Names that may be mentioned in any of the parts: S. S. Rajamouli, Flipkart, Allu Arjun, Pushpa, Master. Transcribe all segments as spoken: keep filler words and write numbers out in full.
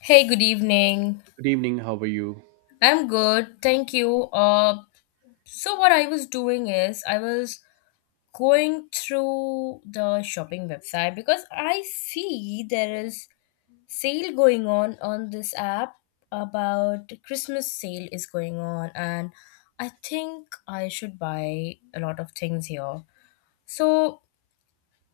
Hey, good evening. Good evening. How are you? I'm good, thank you. Uh, so what I was doing is I was going through the shopping website because I see there is sale going on on this app about Christmas sale is going on, and I think I should buy a lot of things here. So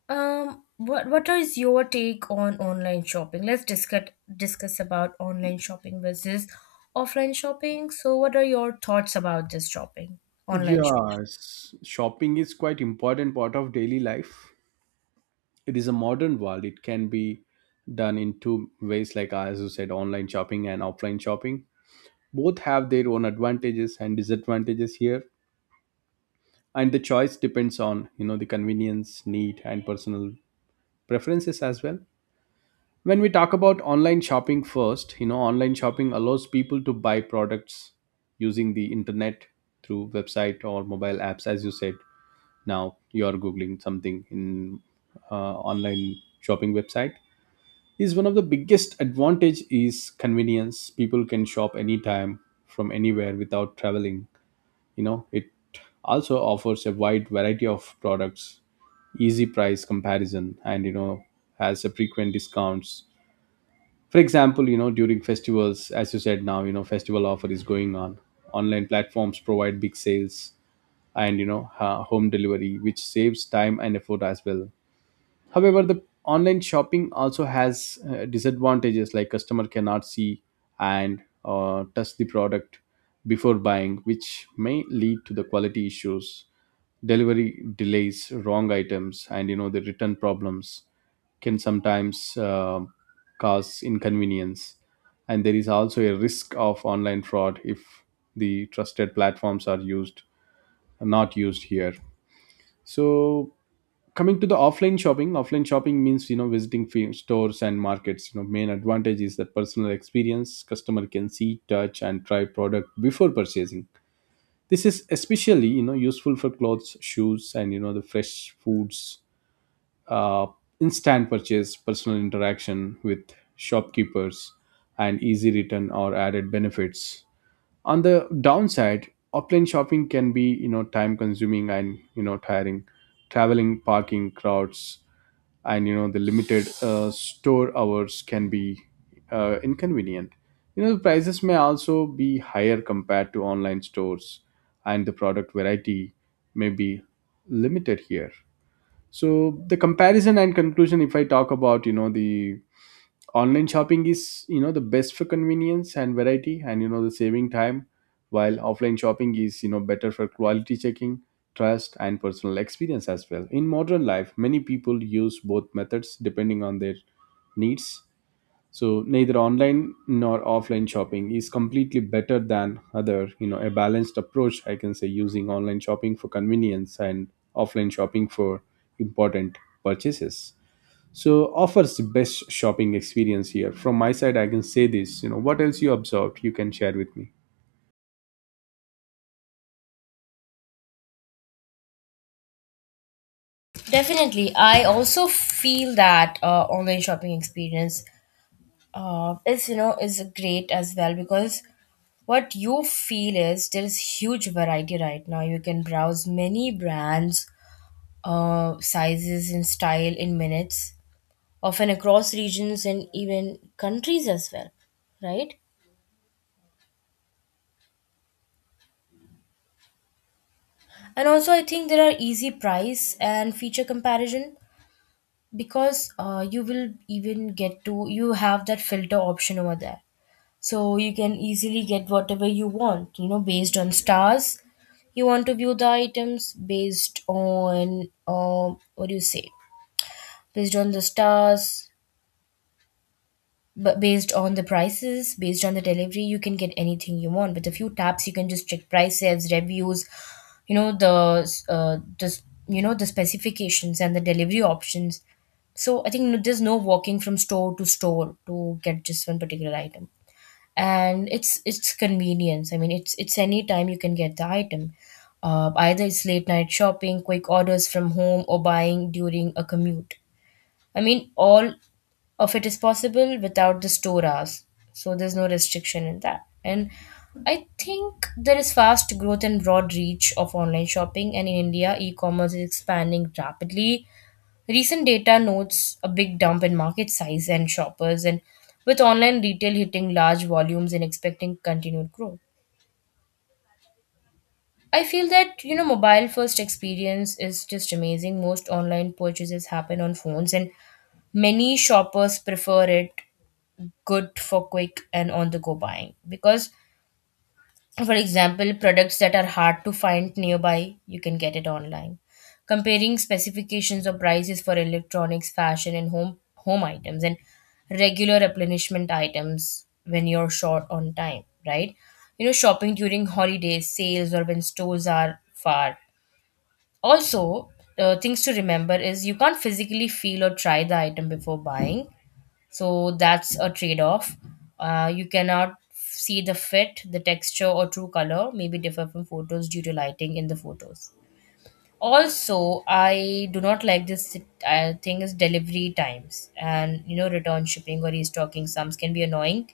Um, what what is your take on online shopping? Let's discuss discuss about online shopping versus offline shopping. So, what are your thoughts about this shopping, online shopping? Yes, shopping is quite important part of daily life. It is a modern world. It can be done in two ways, like uh, as you said, online shopping and offline shopping. Both have their own advantages and disadvantages here, and the choice depends on you know the convenience, need, and personal preferences as well. When we talk about online shopping first, you know, online shopping allows people to buy products using the internet through website or mobile apps, as you said now you are googling something in uh, online shopping website is one of the biggest advantage is convenience, people can shop anytime from anywhere without traveling, you know it also offers a wide variety of products, easy price comparison, and you know has a frequent discounts. For example, you know during festivals, as you said now you know festival offer is going on, online platforms provide big sales and you know ha- home delivery which saves time and effort as well. However, the online shopping also has uh, disadvantages like customer cannot see and uh, touch the product before buying, which may lead to the quality issues, delivery delays, wrong items, and you know the return problems can sometimes uh, cause inconvenience. And there is also a risk of online fraud if the trusted platforms are used not used here. So coming to the offline shopping, offline shopping means you know visiting fe- stores and markets. You know main advantage is that personal experience, customer can see, touch, and try product before purchasing. This is especially you know useful for clothes, shoes, and you know the fresh foods. uh, Instant purchase, personal interaction with shopkeepers, and easy return or added benefits. On the downside, offline shopping can be you know time consuming and you know tiring, traveling, parking, crowds, and you know the limited uh, store hours can be uh, inconvenient. You know the prices may also be higher compared to online stores, and the product variety may be limited here. So the comparison and conclusion, if I talk about you know the online shopping is you know the best for convenience and variety and you know the saving time, while offline shopping is you know better for quality checking, trust, and personal experience as well. In modern life many people use both methods depending on their needs. So neither online nor offline shopping is completely better than other, you know a balanced approach I can say using online shopping for convenience and offline shopping for important purchases. So offers the best shopping experience here from my side. I can say this. You know what else you observed, you can share with me. Definitely, I also feel that uh, online shopping experience uh, is you know is great as well, because what you feel is there is huge variety right now. You can browse many brands, uh, sizes, and style in minutes, often across regions and even countries as well, right? And also, I think there are easy price and feature comparison, because uh, you will even get to you have that filter option over there, so you can easily get whatever you want, you know, based on stars. You want to view the items based on um, what do you say? Based on the stars, but based on the prices, based on the delivery, you can get anything you want with a few taps. You can just check prices, reviews, you know the uh, just you know the specifications and the delivery options. So I think no- there's no walking from store to store to get just one particular item. And it's it's convenience. I mean, it's it's any time you can get the item, uh, either it's late night shopping, quick orders from home, or buying during a commute. I mean, all of it is possible without the store hours. So there's no restriction in that. And I think there is fast growth and broad reach of online shopping. And in India, e commerce is expanding rapidly. Recent data notes a big dump in market size and shoppers, and with online retail hitting large volumes and expecting continued growth. I feel that you know mobile first experience is just amazing. Most online purchases happen on phones, and many shoppers prefer it, good for quick and on the go buying, because for example products that are hard to find nearby you can get it online, comparing specifications or prices for electronics, fashion, and home home items, and regular replenishment items when you're short on time, right? You know shopping during holidays, sales, or when stores are far. Also, uh, things to remember is you can't physically feel or try the item before buying, so that's a trade off. Uh, you cannot see the fit, the texture, or true color may be differ from photos due to lighting in the photos. Also, I do not like this, uh, thing is delivery times and you know return shipping or restocking sums can be annoying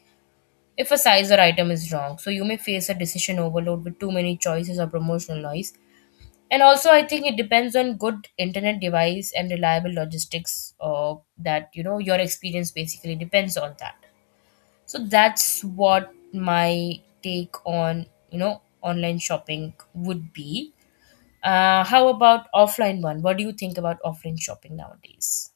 if a size or item is wrong. So you may face a decision overload with too many choices or promotional noise. And also, I think it depends on good internet device and reliable logistics. Uh, that, you know, your experience basically depends on that. So that's what my take on, you know, online shopping would be. Uh, how about offline one? What do you think about offline shopping nowadays?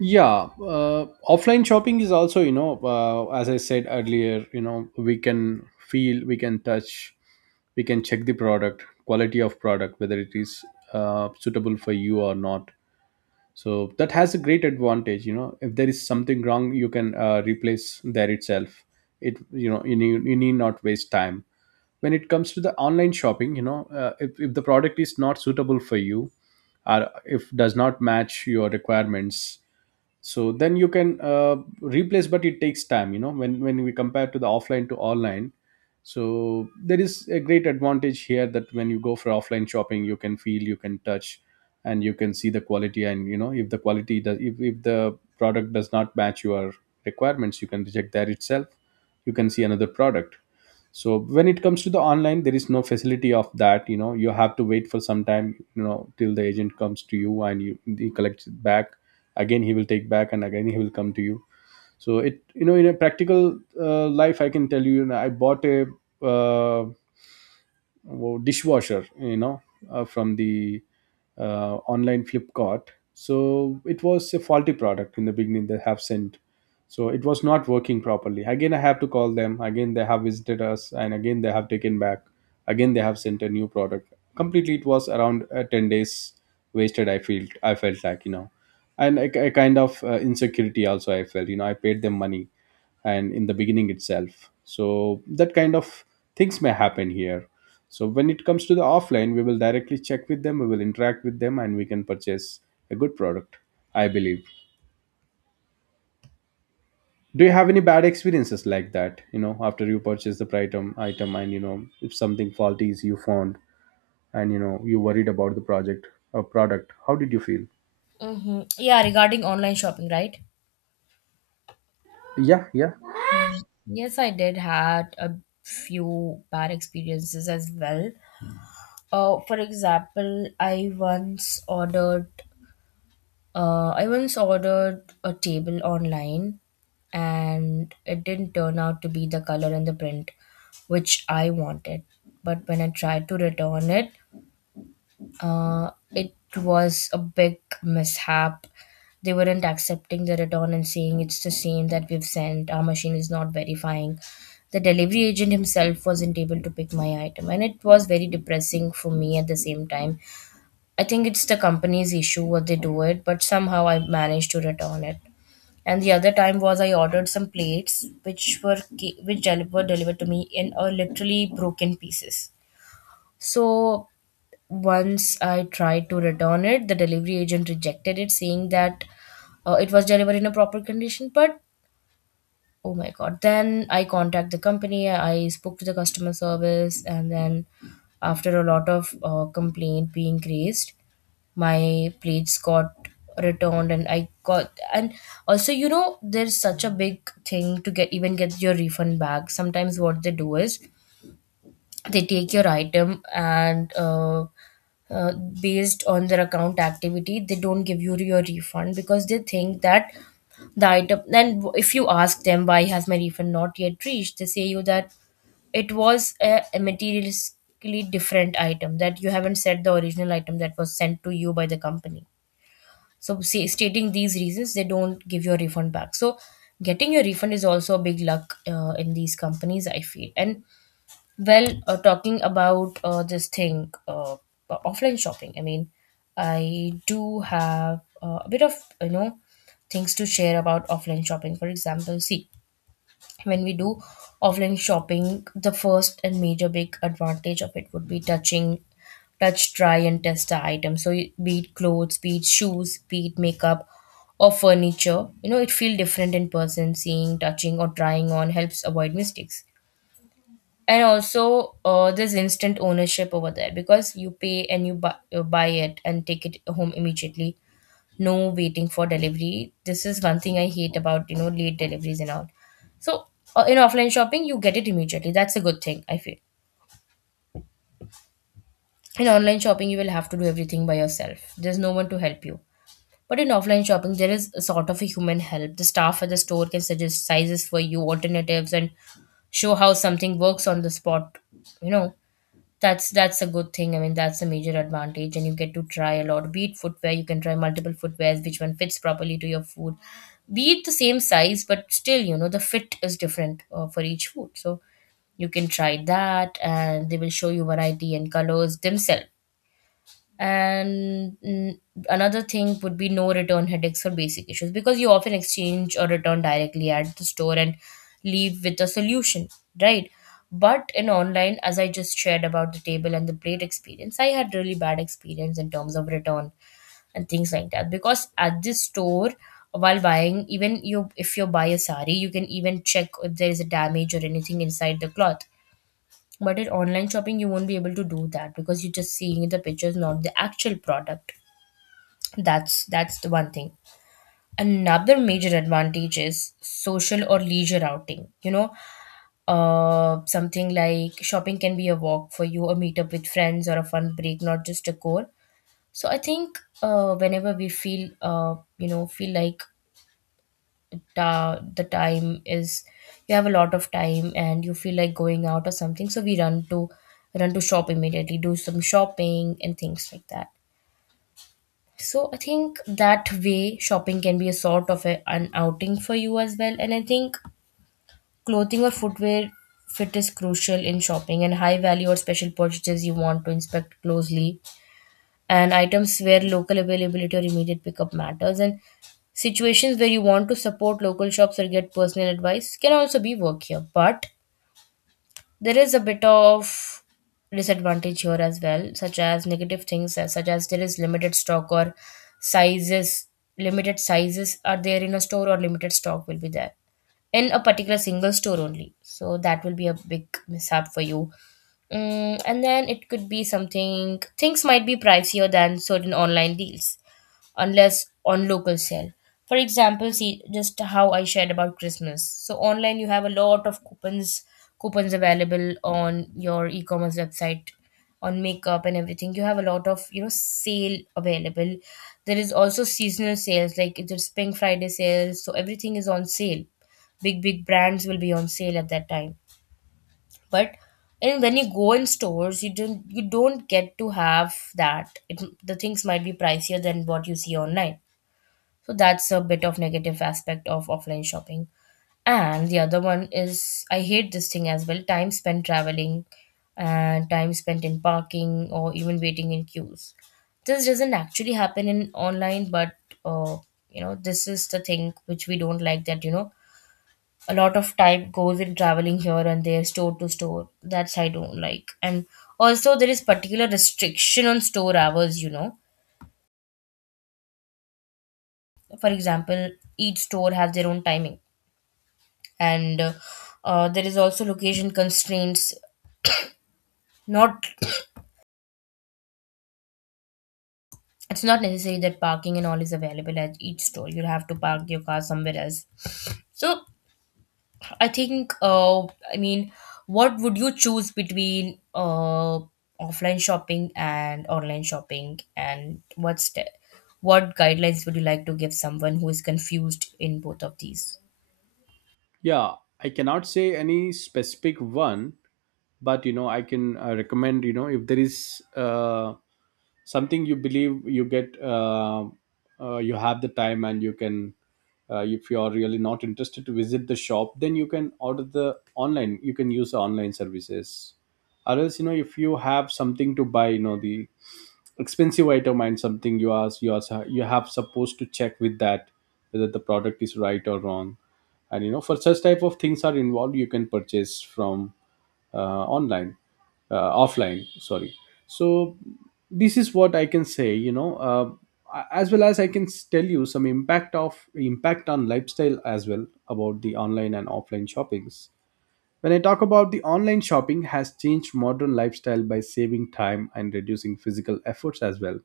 Yeah, uh, offline shopping is also you know, uh, as I said earlier, you know we can feel, we can touch, we can check the product quality of product whether it is uh, suitable for you or not. So that has a great advantage. You know if there is something wrong you can uh, replace there itself. It, you know you need, you need not waste time. When it comes to the online shopping, you know uh, if, if the product is not suitable for you or if does not match your requirements, so then you can uh, replace but it takes time, you know when when we compare to the offline to online. So there is a great advantage here that when you go for offline shopping you can feel, you can touch, and you can see the quality, and you know if the quality does, if, if the product does not match your requirements, you can reject that itself, you can see another product. So when it comes to the online there is no facility of that, you know you have to wait for some time, you know till the agent comes to you and you he collects it back, again he will take back and again he will come to you. So it, you know in a practical uh, life I can tell you, you know, I bought a uh, wo- dishwasher, you know uh, from the uh, online Flipkart. So it was a faulty product in the beginning they have sent. So it was not working properly. Again, I have to call them. Again, they have visited us, and again they have taken back. Again, they have sent a new product. Completely, it was around uh, ten days wasted. I felt I felt like you know, and a, a kind of uh, insecurity also. I felt you know I paid them money, and in the beginning itself. So that kind of things may happen here. So when it comes to the offline, we will directly check with them, we will interact with them, and we can purchase a good product. I believe. Do you have any bad experiences like that? You know, after you purchase the item, item, and you know, if something faulty is you found, and you know, you worried about the project or product, how did you feel? Mm-hmm. Yeah, regarding online shopping, right? Yeah, yeah, Mm. Yes, I did had a few bad experiences as well. Uh, for example, I once ordered Uh, I once ordered a table online, and it didn't turn out to be the color and the print which I wanted. But when I tried to return it, uh, it was a big mishap. They weren't accepting the return and saying it's the same that we've sent, our machine is not verifying. The delivery agent himself wasn't able to pick my item, and it was very depressing for me at the same time. I think it's the company's issue what they do it, but somehow I managed to return it. And the other time was I ordered some plates which were ca- which deli- were delivered to me in a literally broken pieces. So once I tried to return it, the delivery agent rejected it, saying that uh, it was delivered in a proper condition. But oh my god! Then I contact the company. I spoke to the customer service, and then after a lot of uh, complaint being raised, my plates got returned, and I got and also, you know there's such a big thing to get, even get your refund back. Sometimes what they do is they take your item and uh, uh, based on their account activity they don't give you your refund, because they think that the item. Then if you ask them why has my refund not yet reached, they say you that it was a, a materialistically different item, that you haven't said the original item that was sent to you by the company. So, say, stating these reasons, they don't give your refund back. So, getting your refund is also a big luck uh, in these companies, I feel. And well, uh, talking about uh, this thing, uh, uh, offline shopping. I mean, I do have uh, a bit of you know things to share about offline shopping. For example, see, when we do offline shopping, the first and major big advantage of it would be touching touch, try and test the item. So it- be it clothes, be it shoes, be it makeup, or furniture. You know it feel different in person, seeing, touching, or trying on helps avoid mistakes. And also, uh, there's instant ownership over there, because you pay and you buy, you buy it and take it home immediately. No waiting for delivery. This is one thing I hate about, you know, late deliveries and all. So uh, in offline shopping, you get it immediately. That's a good thing, I feel. In online shopping, you will have to do everything by yourself. There's no one to help you. But in offline shopping, there is a sort of a human help. The staff at the store can suggest sizes for you, alternatives, and show how something works on the spot, you know. That's that's a good thing. I mean, that's a major advantage, and you get to try a lot. Be it footwear, you can try multiple footwears, which one fits properly to your food. Be it the same size, but still, you know, the fit is different uh, for each food. So you can try that, and they will show you variety and colors themselves. And mm, another thing would be no return headaches for basic issues, because you often exchange or return directly at the store and leave with a solution, right? But in online, as I just shared about the table and the plate experience, I had really bad experience in terms of return and things like that, because at this store while buying, even you if you buy a sari you can even check if there is a damage or anything inside the cloth. But in online shopping, you won't be able to do that because you're just seeing the pictures, not the actual product. That's that's the one thing. Another major advantage is social or leisure outing. You know, uh, something like shopping can be a walk for you, a meetup with friends, or a fun break, not just a core. So I think, uh, whenever we feel, uh, you know, feel like ta- the time is you have a lot of time, and you feel like going out or something, so we run to run to shop immediately, do some shopping and things like that. So I think that way, shopping can be a sort of a, an outing for you as well. And I think clothing or footwear fit is crucial in shopping, and high value or special purchases you want to inspect closely, and items where local availability or immediate pickup matters, and situations where you want to support local shops or get personal advice can also be work here. But there is a bit of disadvantage here as well, such as negative things as- such as there is limited stock or sizes, limited sizes are there in a store, or limited stock will be there in a particular single store only. So that will be a big mishap for you. Mm, and then it could be something, things might be pricier than certain online deals unless on local sale. For example, see, just how I shared about Christmas. So online you have a lot of coupons coupons available on your e-commerce website on makeup and everything. You have a lot of, you know, sale available. There is also seasonal sales like there's Pink Friday sales, so everything is on sale. Big big brands will be on sale at that time. But and when you go in stores, you don't you don't get to have that. It, the things might be pricier than what you see online, so that's a bit of negative aspect of offline shopping. And the other one is, I hate this thing as well: time spent traveling and time spent in parking or even waiting in queues. This doesn't actually happen in online, but uh, you know, this is the thing which we don't like that, you know, a lot of time goes in traveling here and there, store to store. That's I don't like. And also there is particular restriction on store hours, you know. For example, each store has their own timing, and uh, uh, there is also location constraints. Not It's not necessary that parking and all is available at each store. You'll have to park your car somewhere else. So i think, uh, I mean, what would you choose between uh, offline shopping and online shopping, and what's the, what guidelines would you like to give someone who is confused in both of these? yeah. I cannot say any specific one, but you know, I can uh, recommend. You know, if there is uh, something you believe you get uh, uh, you have the time and you can, uh, if you are really not interested to visit the shop then you can order the online, you can use the online services. Or else, you know if you have something to buy, you know the expensive item and something you ask, you ask you have supposed to check with that whether the product is right or wrong, and you know for such type of things are involved you can purchase from uh, online, uh, offline sorry. So this is what I can say, you know uh, as well as I can s- tell you some impact of impact on lifestyle as well about the online and offline shoppings. When I talk about the online shopping has changed modern lifestyle by saving time and reducing physical efforts as well.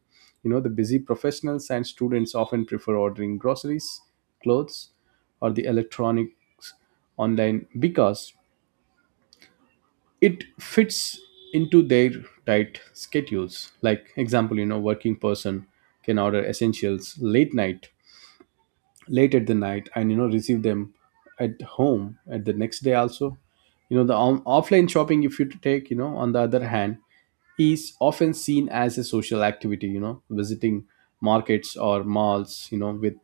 You know the busy professionals and students often prefer ordering groceries, clothes, or the electronics online because it fits into their tight schedules. Like example, you know working person can order essentials late night, late at the night, and you know receive them at home at the next day also. You know the on- offline shopping, if you take, you know on the other hand is often seen as a social activity. You know visiting markets or malls, you know with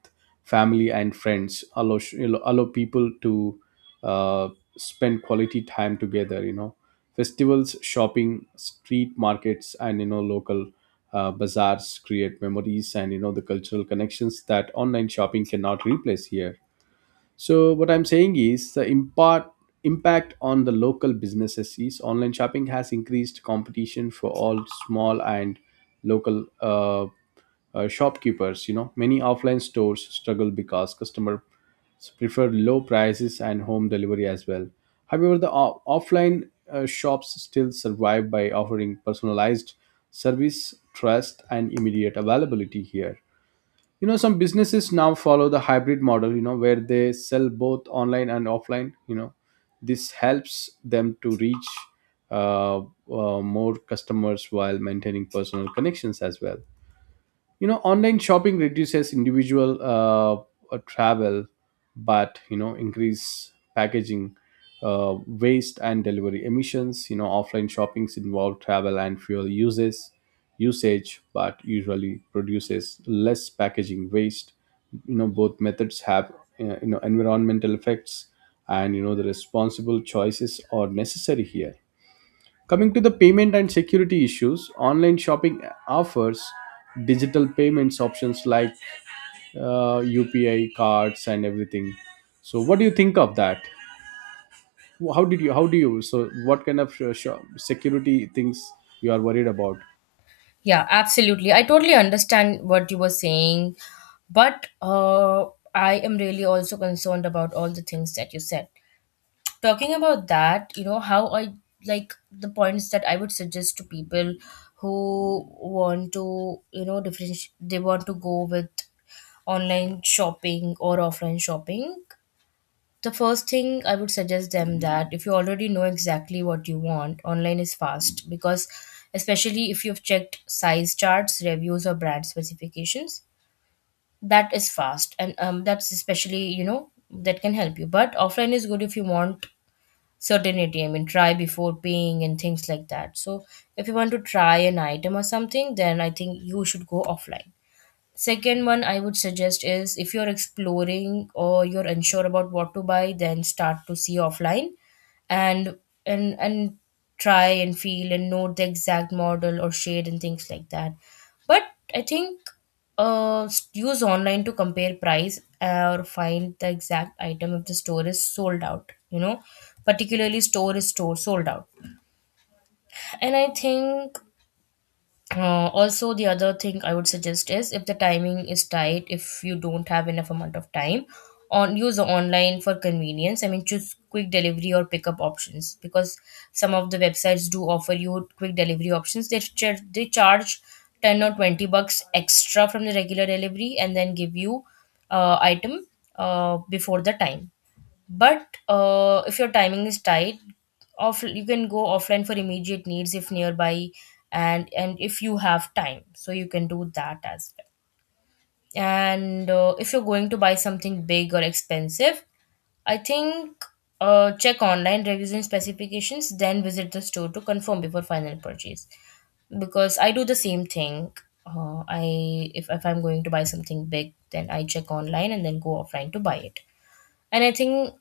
family and friends allow, you know, allow people to uh, spend quality time together. You know festivals shopping, street markets, and you know local uh, bazaars create memories and you know the cultural connections that online shopping cannot replace here. So what I'm saying is the impact impact on the local businesses is online shopping has increased competition for all small and local uh, uh, shopkeepers. You know, many offline stores struggle because customers prefer low prices and home delivery as well. However, the o- offline uh, shops still survive by offering personalized service, trust, and immediate availability here. You know some businesses now follow the hybrid model, you know where they sell both online and offline. You know this helps them to reach uh, uh, more customers while maintaining personal connections as well. You know online shopping reduces individual uh, uh, travel, but you know increase packaging uh, waste and delivery emissions. You know offline shoppings involve travel and fuel uses usage but usually produces less packaging waste. You know both methods have uh, you know environmental effects, and you know the responsible choices are necessary here. Coming to the payment and security issues, online shopping offers digital payments options like uh, U P I cards and everything. So, what do you think of that? How did you? How do you? So, what kind of sh- sh- security things you are worried about? Yeah, absolutely. I totally understand what you were saying, but uh, I am really also concerned about all the things that you said. Talking about that, you know, how I, like, the points that I would suggest to people who want to, you know, differentiate, they want to go with online shopping or offline shopping. The first thing I would suggest them, that if you already know exactly what you want, online is fast, because especially if you've checked size charts, reviews or brand specifications, that is fast. And um, that's especially, you know that can help you. But offline is good if you want certainty. I mean, try before paying and things like that. So if you want to try an item or something, then I think you should go offline. Second one I would suggest is, if you're exploring or you're unsure about what to buy, then start to see offline, and and and try and feel and note the exact model or shade and things like that. But I think, uh, s- use online to compare price or find the exact item if the store is sold out. You know, particularly store is store sold out. And I think, uh, also, the other thing I would suggest is, if the timing is tight, if you don't have enough amount of time, on use online for convenience. I mean, choose quick delivery or pickup options, because some of the websites do offer you quick delivery options. They char- they charge ten or twenty bucks extra from the regular delivery and then give you uh, item uh, before the time. But uh, if your timing is tight, off you can go offline for immediate needs if nearby, and and if you have time, so you can do that as well. And uh, if you're going to buy something big or expensive, I think, uh, check online reviews and specifications, then visit the store to confirm before final purchase. Because I do the same thing. Uh, I if, if I'm going to buy something big, then I check online and then go offline to buy it. And I think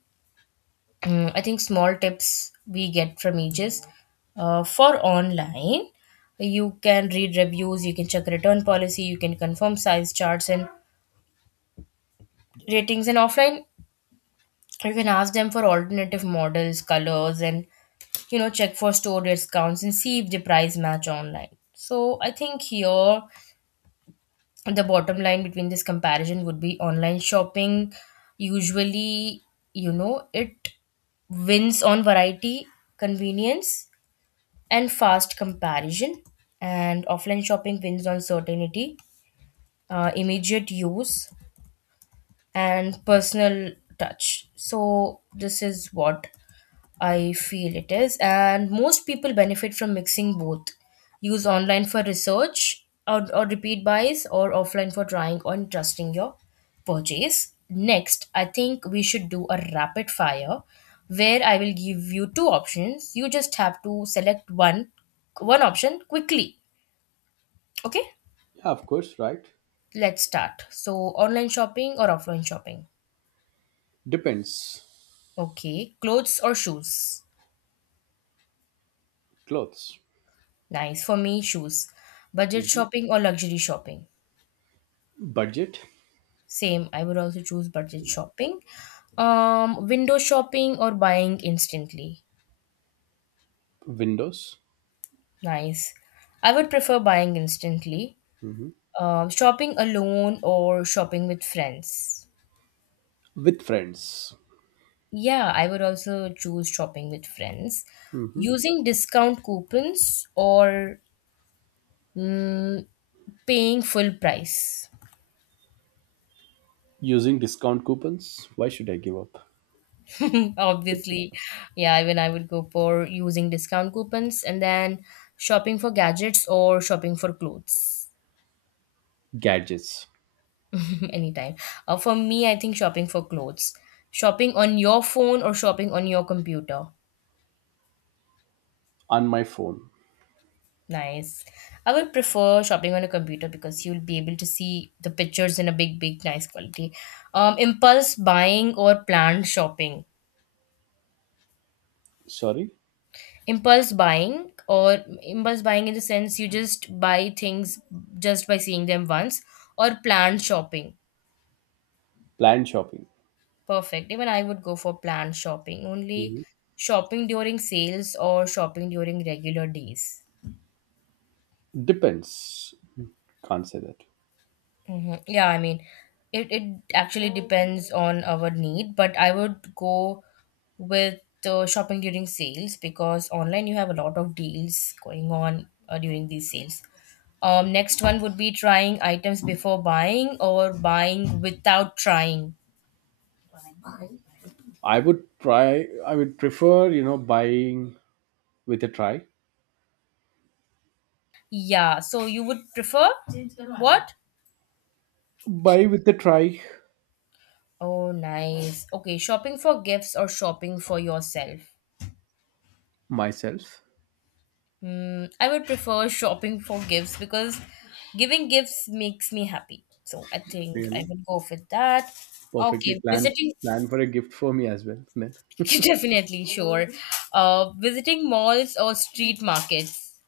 Mm, I think small tips we get from ages uh, for online. You can read reviews, you can check return policy, you can confirm size charts and ratings. And offline, you can ask them for alternative models, colors, and you know check for store discounts and see if the price match online. So I think here the bottom line between this comparison would be online shopping. Usually, you know it wins on variety, convenience, and fast comparison. And offline shopping wins on certainty, uh, immediate use, and personal touch. So this is what I feel it is, and most people benefit from mixing both. Use online for research, or, or repeat buys, or offline for trying on, trusting your purchase. Next, I think we should do a rapid fire, where I will give you two options. You just have to select one one option quickly. Okay? Yeah, of course, right. Let's start. So, online shopping or offline shopping? Depends. Okay. Clothes or shoes? Clothes. Nice. For me, shoes. Budget Mhm. shopping or luxury shopping? Budget. Same, I would also choose budget shopping. Um, window shopping or buying instantly? Windows. Nice. I would prefer buying instantly. Mhm. Um, shopping alone or shopping with friends? With friends. Yeah, I would also choose shopping with friends. Mhm. Using discount coupons or mm, paying full price? Using discount coupons. Why should I give up? Obviously, yeah, even I would go for using discount coupons. And then, shopping for gadgets or shopping for clothes? Gadgets. Anytime. Uh, for me, I think shopping for clothes. Shopping on your phone or shopping on your computer? On my phone. Nice. I would prefer shopping on a computer, because you'll be able to see the pictures in a big, big, nice quality. Um, impulse buying or planned shopping? Sorry. Impulse buying, or impulse buying in the sense you just buy things just by seeing them once, or planned shopping? Planned shopping. Perfect. Even I would go for planned shopping only. Mhm. Shopping during sales or shopping during regular days? Depends. Can't say that. Hmm. Yeah, I mean, it, it actually depends on our need, but I would go with uh, shopping during sales, because online you have a lot of deals going on uh, during these sales. Um, next one would be, trying items before buying or buying without trying? I would try, I would prefer, you know, buying with a try. Yeah, so you would prefer what? Buy with a try. Oh, nice. Okay, shopping for gifts or shopping for yourself? Myself. Mm, I would prefer shopping for gifts, because giving gifts makes me happy. So I think I Really. will go with that. Perfectly Okay, planned, visiting, plan for a gift for me as well. Then definitely, sure. Uh, visiting malls or street markets?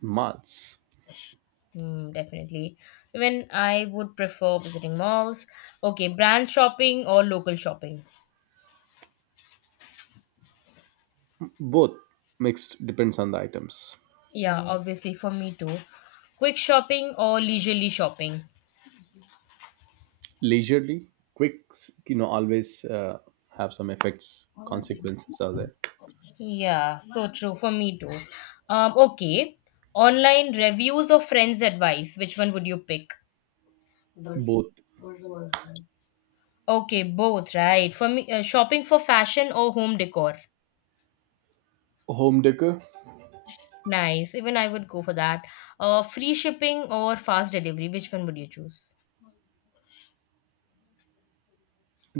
months. Mm, definitely. Even I would prefer visiting malls. Okay, brand shopping or local shopping? Both mixed depends on the items. Yeah, obviously, for me too. Quick shopping or leisurely shopping? Leisurely, quick, you know, always uh, have some effects, consequences are there. Yeah, so true for me too. Um, okay, online reviews or friends' advice, which one would you pick? Both. Okay, both, right? For me, uh, shopping for fashion or home decor? Home decor. Nice. Even I would go for that. Uh, free shipping or fast delivery, which one would you choose?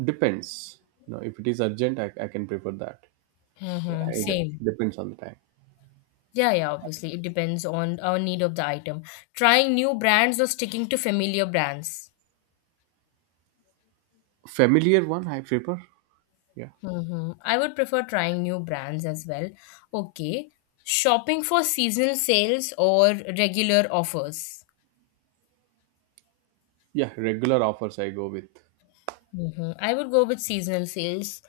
Depends. You know, if it is urgent, I, I can prefer that. Mm-hmm. Either Same. depends on the time. Yeah, yeah, obviously. It depends on our need of the item. Trying new brands or sticking to familiar brands? Familiar one I prefer. Yeah, hmm I would prefer trying new brands as well. Okay. Shopping for seasonal sales or regular offers? yeah. Regular offers I go with. hmm I would go with seasonal sales.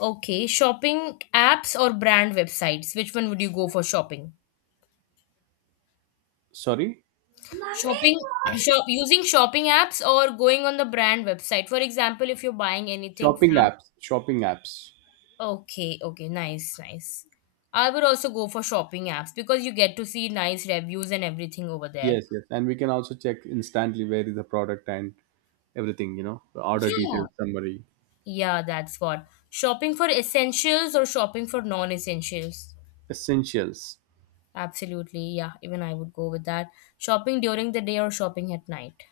Okay. Shopping apps or brand websites? Which one would you go for shopping? Sorry, Shopping, shop, Using shopping apps or going on the brand website? For example, if you're buying anything shopping from apps. Shopping apps. Okay, okay, nice, nice. I would also go for shopping apps, because you get to see nice reviews and everything over there. Yes, yes. And we can also check instantly where is the product and everything. You know, the order Yeah, details, summary, yeah, that's what. Shopping for essentials or shopping for non essentials? essentials. Absolutely. Yeah, even I would go with that. Shopping during the day or shopping at night?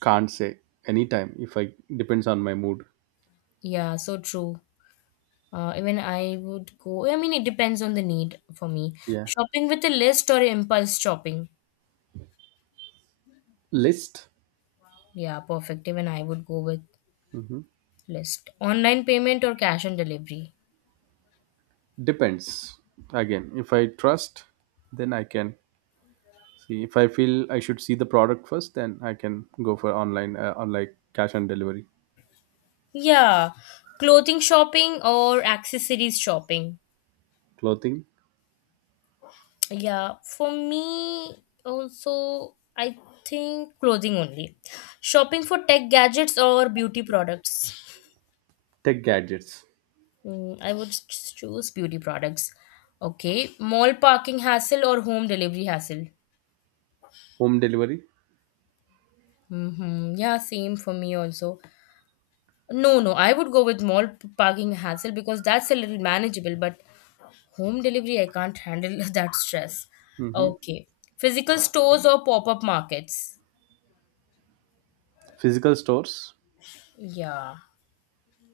Can't say anytime if I depends on my mood. Yeah, so true. Uh, even I would go, I mean, it depends on the need for me. Yeah. Shopping with a list or impulse shopping? List. Yeah, perfect. Even I would go with Hmm. list. Online payment or cash on delivery? Depends. Again, if I trust, then I can. See, if I feel I should see the product first, then I can go for online, uh, on like cash on delivery, Yeah. Clothing shopping or accessories shopping? clothing, Yeah, for me also, I think clothing only. Shopping for tech gadgets or beauty products? tech gadgets, Mm, I would s- choose beauty products. Okay, mall parking hassle or home delivery hassle? home delivery. Mm-hmm. Yeah, same for me also. No, no, I would go with mall p- parking hassle, because that's a little manageable, but home delivery I can't handle that stress. Hmm. Okay, physical stores or pop-up markets? Physical stores. Yeah.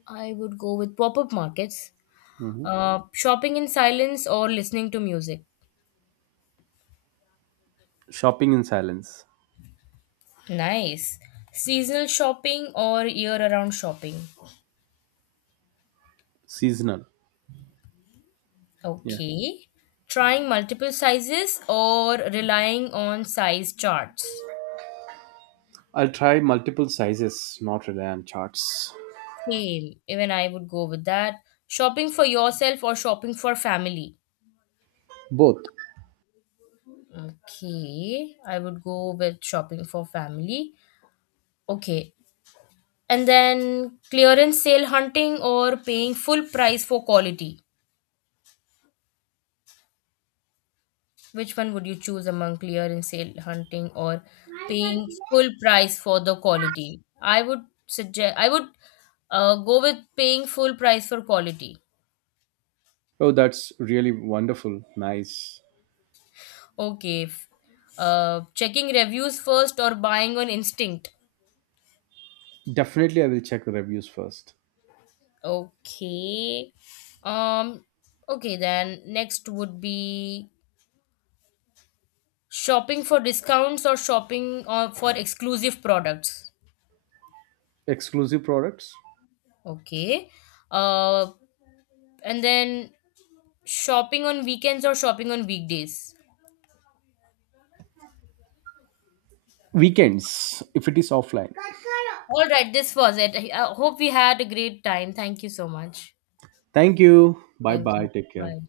I would go with pop up markets. Hmm. Uh, shopping in silence, or listening to music? Shopping in silence, Nice. Seasonal shopping or year round shopping? seasonal. Yeah, Okay. Trying multiple sizes or relying on size charts? I'll try multiple sizes, not rely on charts. Same. Even I would go with that. Shopping for yourself or shopping for family? Both. Okay. I would go with shopping for family. Okay. And then, clearance sale hunting or paying full price for quality? Which one would you choose among clear and sale hunting or paying full price for the quality? I would suggest, I would uh, go with paying full price for quality. Oh, that's really wonderful. Nice. Okay. F- Uh, checking reviews first or buying on instinct? Definitely, I will check the reviews first. Okay. Um okay, then next would be shopping for discounts or shopping uh, for exclusive products? Exclusive products, Okay. Uh and then, shopping on weekends or shopping on weekdays? weekends if it is offline. All right, this was it. I I hope we had a great time. Thank you so much. Thank you. Bye Thank bye. you. Take care. Bye.